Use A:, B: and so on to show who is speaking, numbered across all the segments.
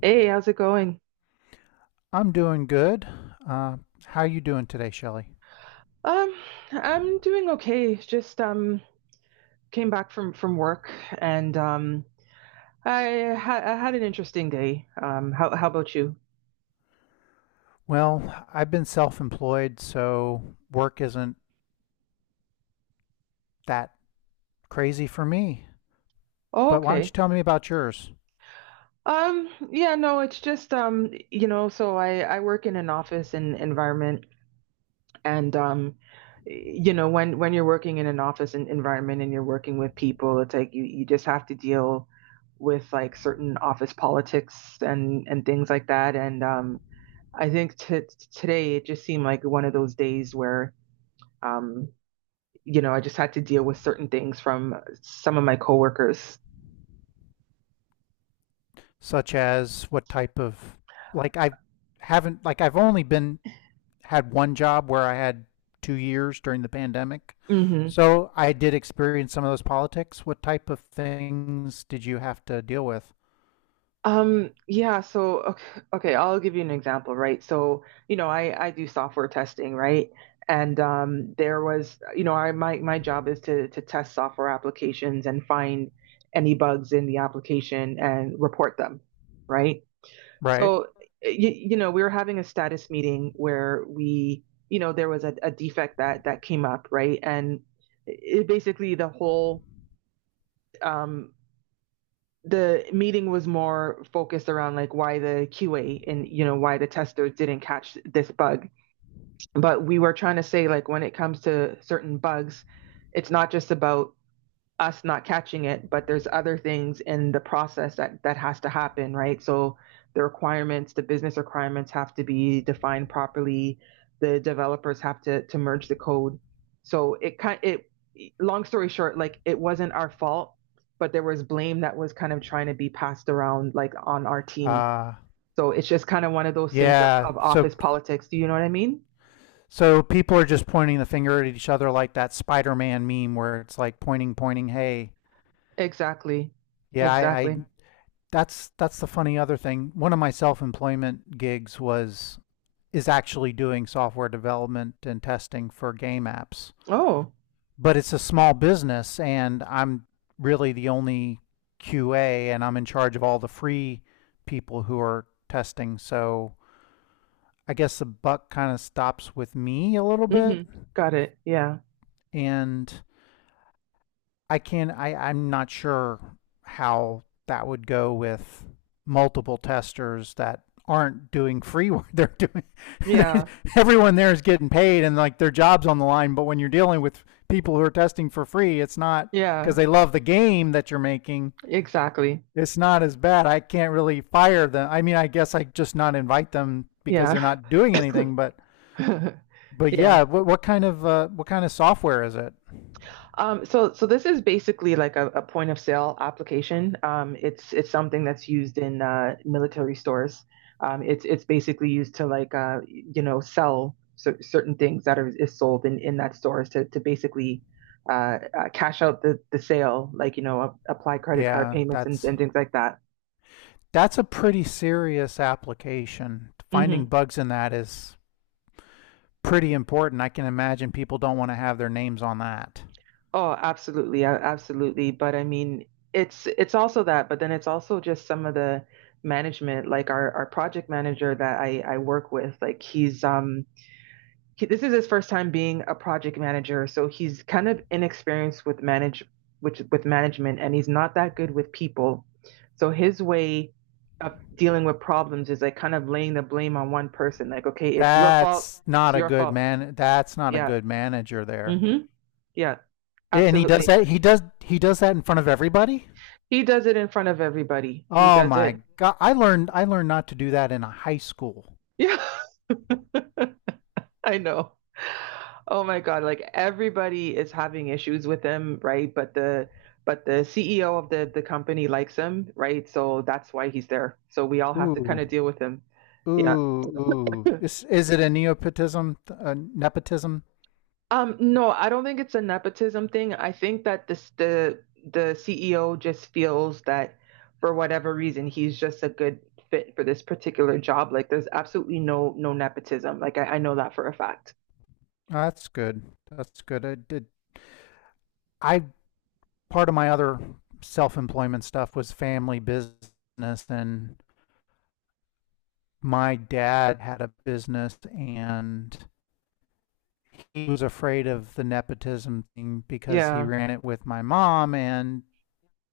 A: Hey, how's it going?
B: I'm doing good. Uh, how you doing today, Shelley?
A: Um, I'm doing okay. Just came back from work and I had an interesting day. How about you?
B: Well, I've been self-employed, so work isn't that crazy for me.
A: Oh,
B: But why don't you
A: okay.
B: tell me about yours?
A: Yeah, no, it's just so I work in an office and environment and you know, when you're working in an office and environment and you're working with people, it's like you just have to deal with like certain office politics and things like that and I think today it just seemed like one of those days where, um, you know, I just had to deal with certain things from some of my coworkers.
B: Such as what type of like I haven't like I've only been had one job where I had 2 years during the pandemic.
A: Mm-hmm.
B: So I did experience some of those politics. What type of things did you have to deal with?
A: Yeah, so okay, I'll give you an example, right? So, you know, I do software testing, right? And there was, you know, I my job is to test software applications and find any bugs in the application and report them, right?
B: Right.
A: So, you know, we were having a status meeting where we, you know, there was a defect that came up, right? And it basically the whole um, the meeting was more focused around like why the QA and you know why the testers didn't catch this bug. But we were trying to say like when it comes to certain bugs, it's not just about us not catching it, but there's other things in the process that has to happen, right? So the requirements, the business requirements have to be defined properly. The developers have to merge the code. So it kind it long story short, like it wasn't our fault, but there was blame that was kind of trying to be passed around like on our team.
B: Uh
A: So it's just kind of one of those things
B: yeah.
A: of office politics. Do you know what I mean?
B: So people are just pointing the finger at each other like that Spider-Man meme where it's like pointing, pointing. Hey,
A: Exactly.
B: yeah, I,
A: Exactly.
B: that's the funny other thing. One of my self-employment gigs was is actually doing software development and testing for game apps,
A: Oh,
B: but it's a small business, and I'm really the only QA, and I'm in charge of all the free people who are testing. So I guess the buck kind of stops with me a little bit,
A: hmm. Got it. Yeah.
B: and I can I I'm not sure how that would go with multiple testers that aren't doing free work. They're doing
A: Yeah.
B: everyone there is getting paid and like their jobs on the line. But when you're dealing with people who are testing for free, it's not because
A: Yeah.
B: they love the game that you're making.
A: Exactly.
B: It's not as bad. I can't really fire them. I mean, I guess I just not invite them because they're
A: Yeah.
B: not doing anything. But but
A: Yeah.
B: yeah, what kind of what kind of software is it?
A: So so this is basically like a point of sale application. It's something that's used in military stores. It's basically used to like you know sell certain things that are is sold in that stores to basically cash out the sale, like you know apply credit card
B: Yeah,
A: payments and things like that.
B: that's a pretty serious application. Finding bugs in that is pretty important. I can imagine people don't want to have their names on that.
A: Oh, absolutely, absolutely. But I mean, it's also that, but then it's also just some of the management, like our project manager that I work with, like he's this is his first time being a project manager, so he's kind of inexperienced with manage which with management, and he's not that good with people. So his way of dealing with problems is like kind of laying the blame on one person, like, okay, it's your fault,
B: That's not
A: it's
B: a
A: your
B: good
A: fault.
B: man. That's not a
A: Yeah.
B: good manager there.
A: Mm-hmm. Yeah,
B: Yeah, and he does
A: absolutely.
B: that. He does. He does that in front of everybody.
A: He does it in front of everybody. He
B: Oh
A: does
B: my
A: it.
B: god! I learned. I learned not to do that in a high school.
A: Yeah, I know. Oh my God, like everybody is having issues with him, right? But the CEO of the company likes him, right? So that's why he's there. So we all have to kind
B: Ooh,
A: of deal with him.
B: ooh,
A: Yeah.
B: ooh. Is it a nepotism? A nepotism?
A: No, I don't think it's a nepotism thing. I think that this the CEO just feels that for whatever reason he's just a good fit for this particular job. Like there's absolutely no nepotism. Like I know that for a fact.
B: That's good. That's good. I did. I part of my other self-employment stuff was family business and my dad had a business and he was afraid of the nepotism thing because he
A: Yeah.
B: ran it with my mom and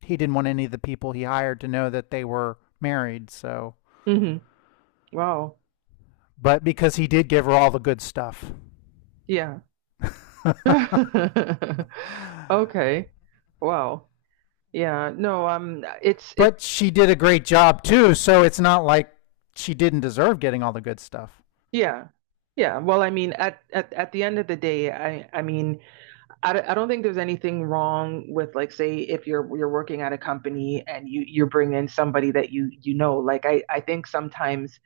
B: he didn't want any of the people he hired to know that they were married, so
A: Hmm. Wow.
B: but because he did give her all the good stuff,
A: Yeah. Okay. Wow. Yeah. No, it's it
B: but she did a great job too, so it's not like she didn't deserve getting all the good stuff.
A: yeah. Yeah. Well, I mean at the end of the day, I don't think there's anything wrong with like say if you're working at a company and you bring in somebody that you know like I think sometimes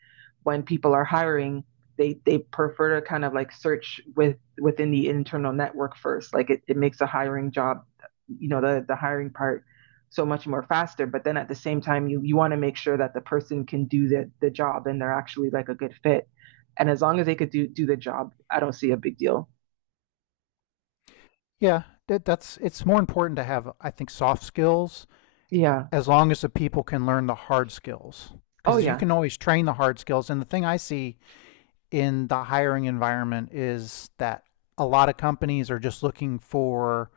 A: when people are hiring they prefer to kind of like search within the internal network first like it makes a hiring job you know the hiring part so much more faster but then at the same time you want to make sure that the person can do the job and they're actually like a good fit and as long as they could do the job I don't see a big deal.
B: Yeah, that, that's it's more important to have, I think, soft skills,
A: Yeah.
B: as long as the people can learn the hard skills,
A: Oh
B: because you
A: yeah.
B: can always train the hard skills. And the thing I see in the hiring environment is that a lot of companies are just looking for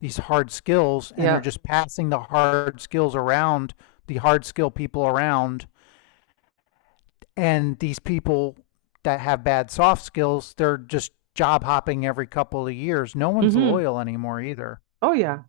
B: these hard skills, and they're
A: Yeah.
B: just passing the hard skills around, the hard skill people around, and these people that have bad soft skills, they're just job hopping every couple of years. No one's
A: Hmm.
B: loyal anymore either.
A: Oh yeah.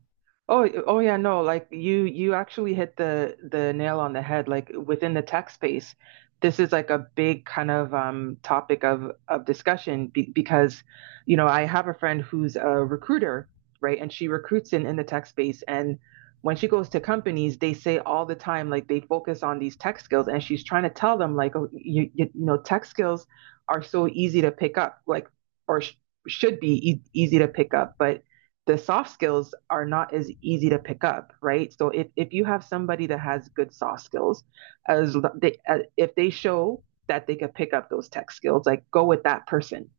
A: Oh yeah, no, like you actually hit the nail on the head. Like within the tech space, this is like a big kind of topic of discussion be because, you know, I have a friend who's a recruiter, right? And she recruits in the tech space and when she goes to companies, they say all the time like they focus on these tech skills and she's trying to tell them like oh, you you know, tech skills are so easy to pick up, like or sh should be e easy to pick up, but the soft skills are not as easy to pick up, right? So if you have somebody that has good soft skills, if they show that they could pick up those tech skills, like go with that person,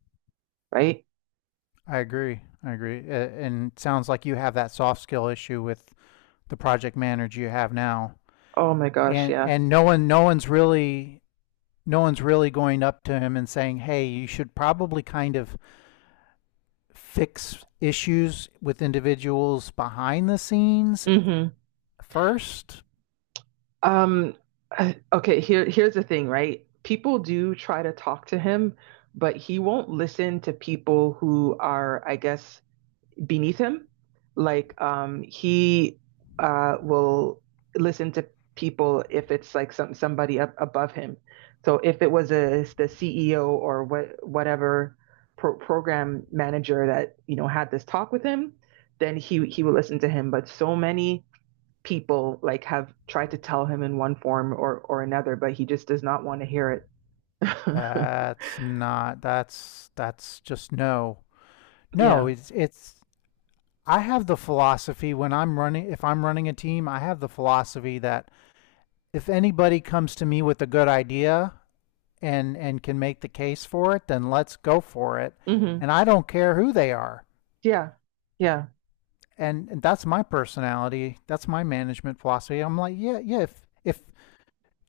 A: right?
B: I agree. And it sounds like you have that soft skill issue with the project manager you have now,
A: Oh my gosh,
B: and
A: yeah.
B: no one's really going up to him and saying, "Hey, you should probably kind of fix issues with individuals behind the scenes
A: Mm-hmm.
B: first."
A: Um, okay, here's the thing, right? People do try to talk to him, but he won't listen to people who are, I guess, beneath him. Like he will listen to people if it's like somebody up above him. So if it was a the CEO or whatever program manager that you know had this talk with him, then he will listen to him. But so many people like have tried to tell him in one form or another, but he just does not want to hear it.
B: That's that's just no. No,
A: Yeah.
B: it's I have the philosophy when I'm running, if I'm running a team, I have the philosophy that if anybody comes to me with a good idea, and can make the case for it, then let's go for it.
A: Hmm.
B: And I don't care who they are.
A: Yeah. Yeah.
B: And that's my personality. That's my management philosophy. I'm like, yeah, yeah. If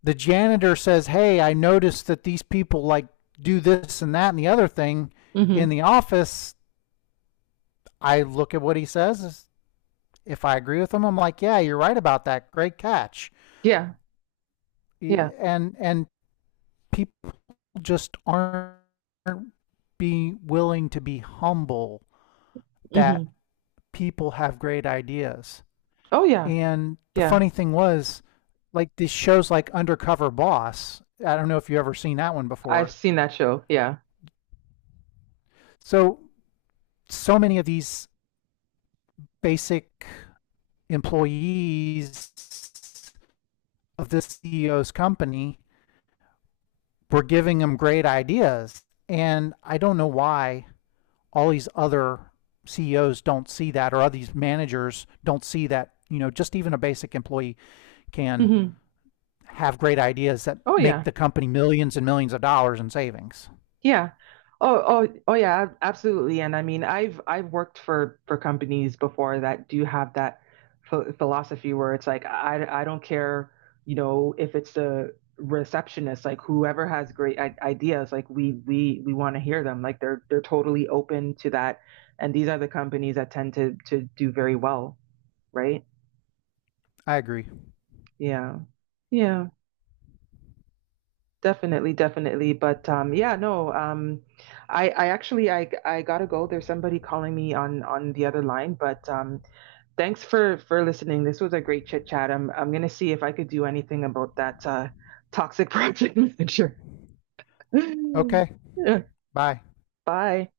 B: the janitor says, "Hey, I noticed that these people like do this and that and the other thing in
A: Hmm.
B: the office," I look at what he says. If I agree with him, I'm like, "Yeah, you're right about that. Great catch."
A: Yeah. Yeah.
B: And people just aren't be willing to be humble, that
A: Hmm.
B: people have great ideas.
A: Oh yeah.
B: And the
A: Yeah,
B: funny thing was, like these shows like Undercover Boss, I don't know if you've ever seen that one
A: I've
B: before.
A: seen that show. Yeah.
B: So, so many of these basic employees of this CEO's company were giving them great ideas. And I don't know why all these other CEOs don't see that, or all these managers don't see that, you know, just even a basic employee can
A: Hmm.
B: have great ideas that
A: Oh
B: make
A: yeah.
B: the company millions and millions of dollars in savings.
A: Yeah. Oh yeah, absolutely. And I mean, I've worked for companies before that do have that ph philosophy where it's like I don't care, you know, if it's the receptionist, like whoever has great I ideas, like we want to hear them. Like they're totally open to that. And these are the companies that tend to do very well, right?
B: I agree.
A: Yeah. Yeah. Definitely, definitely. But yeah, no, I actually I gotta go. There's somebody calling me on the other line, but thanks for listening. This was a great chit chat. I'm gonna see if I could do anything about that toxic project manager.
B: Okay.
A: Yeah,
B: Bye.
A: bye.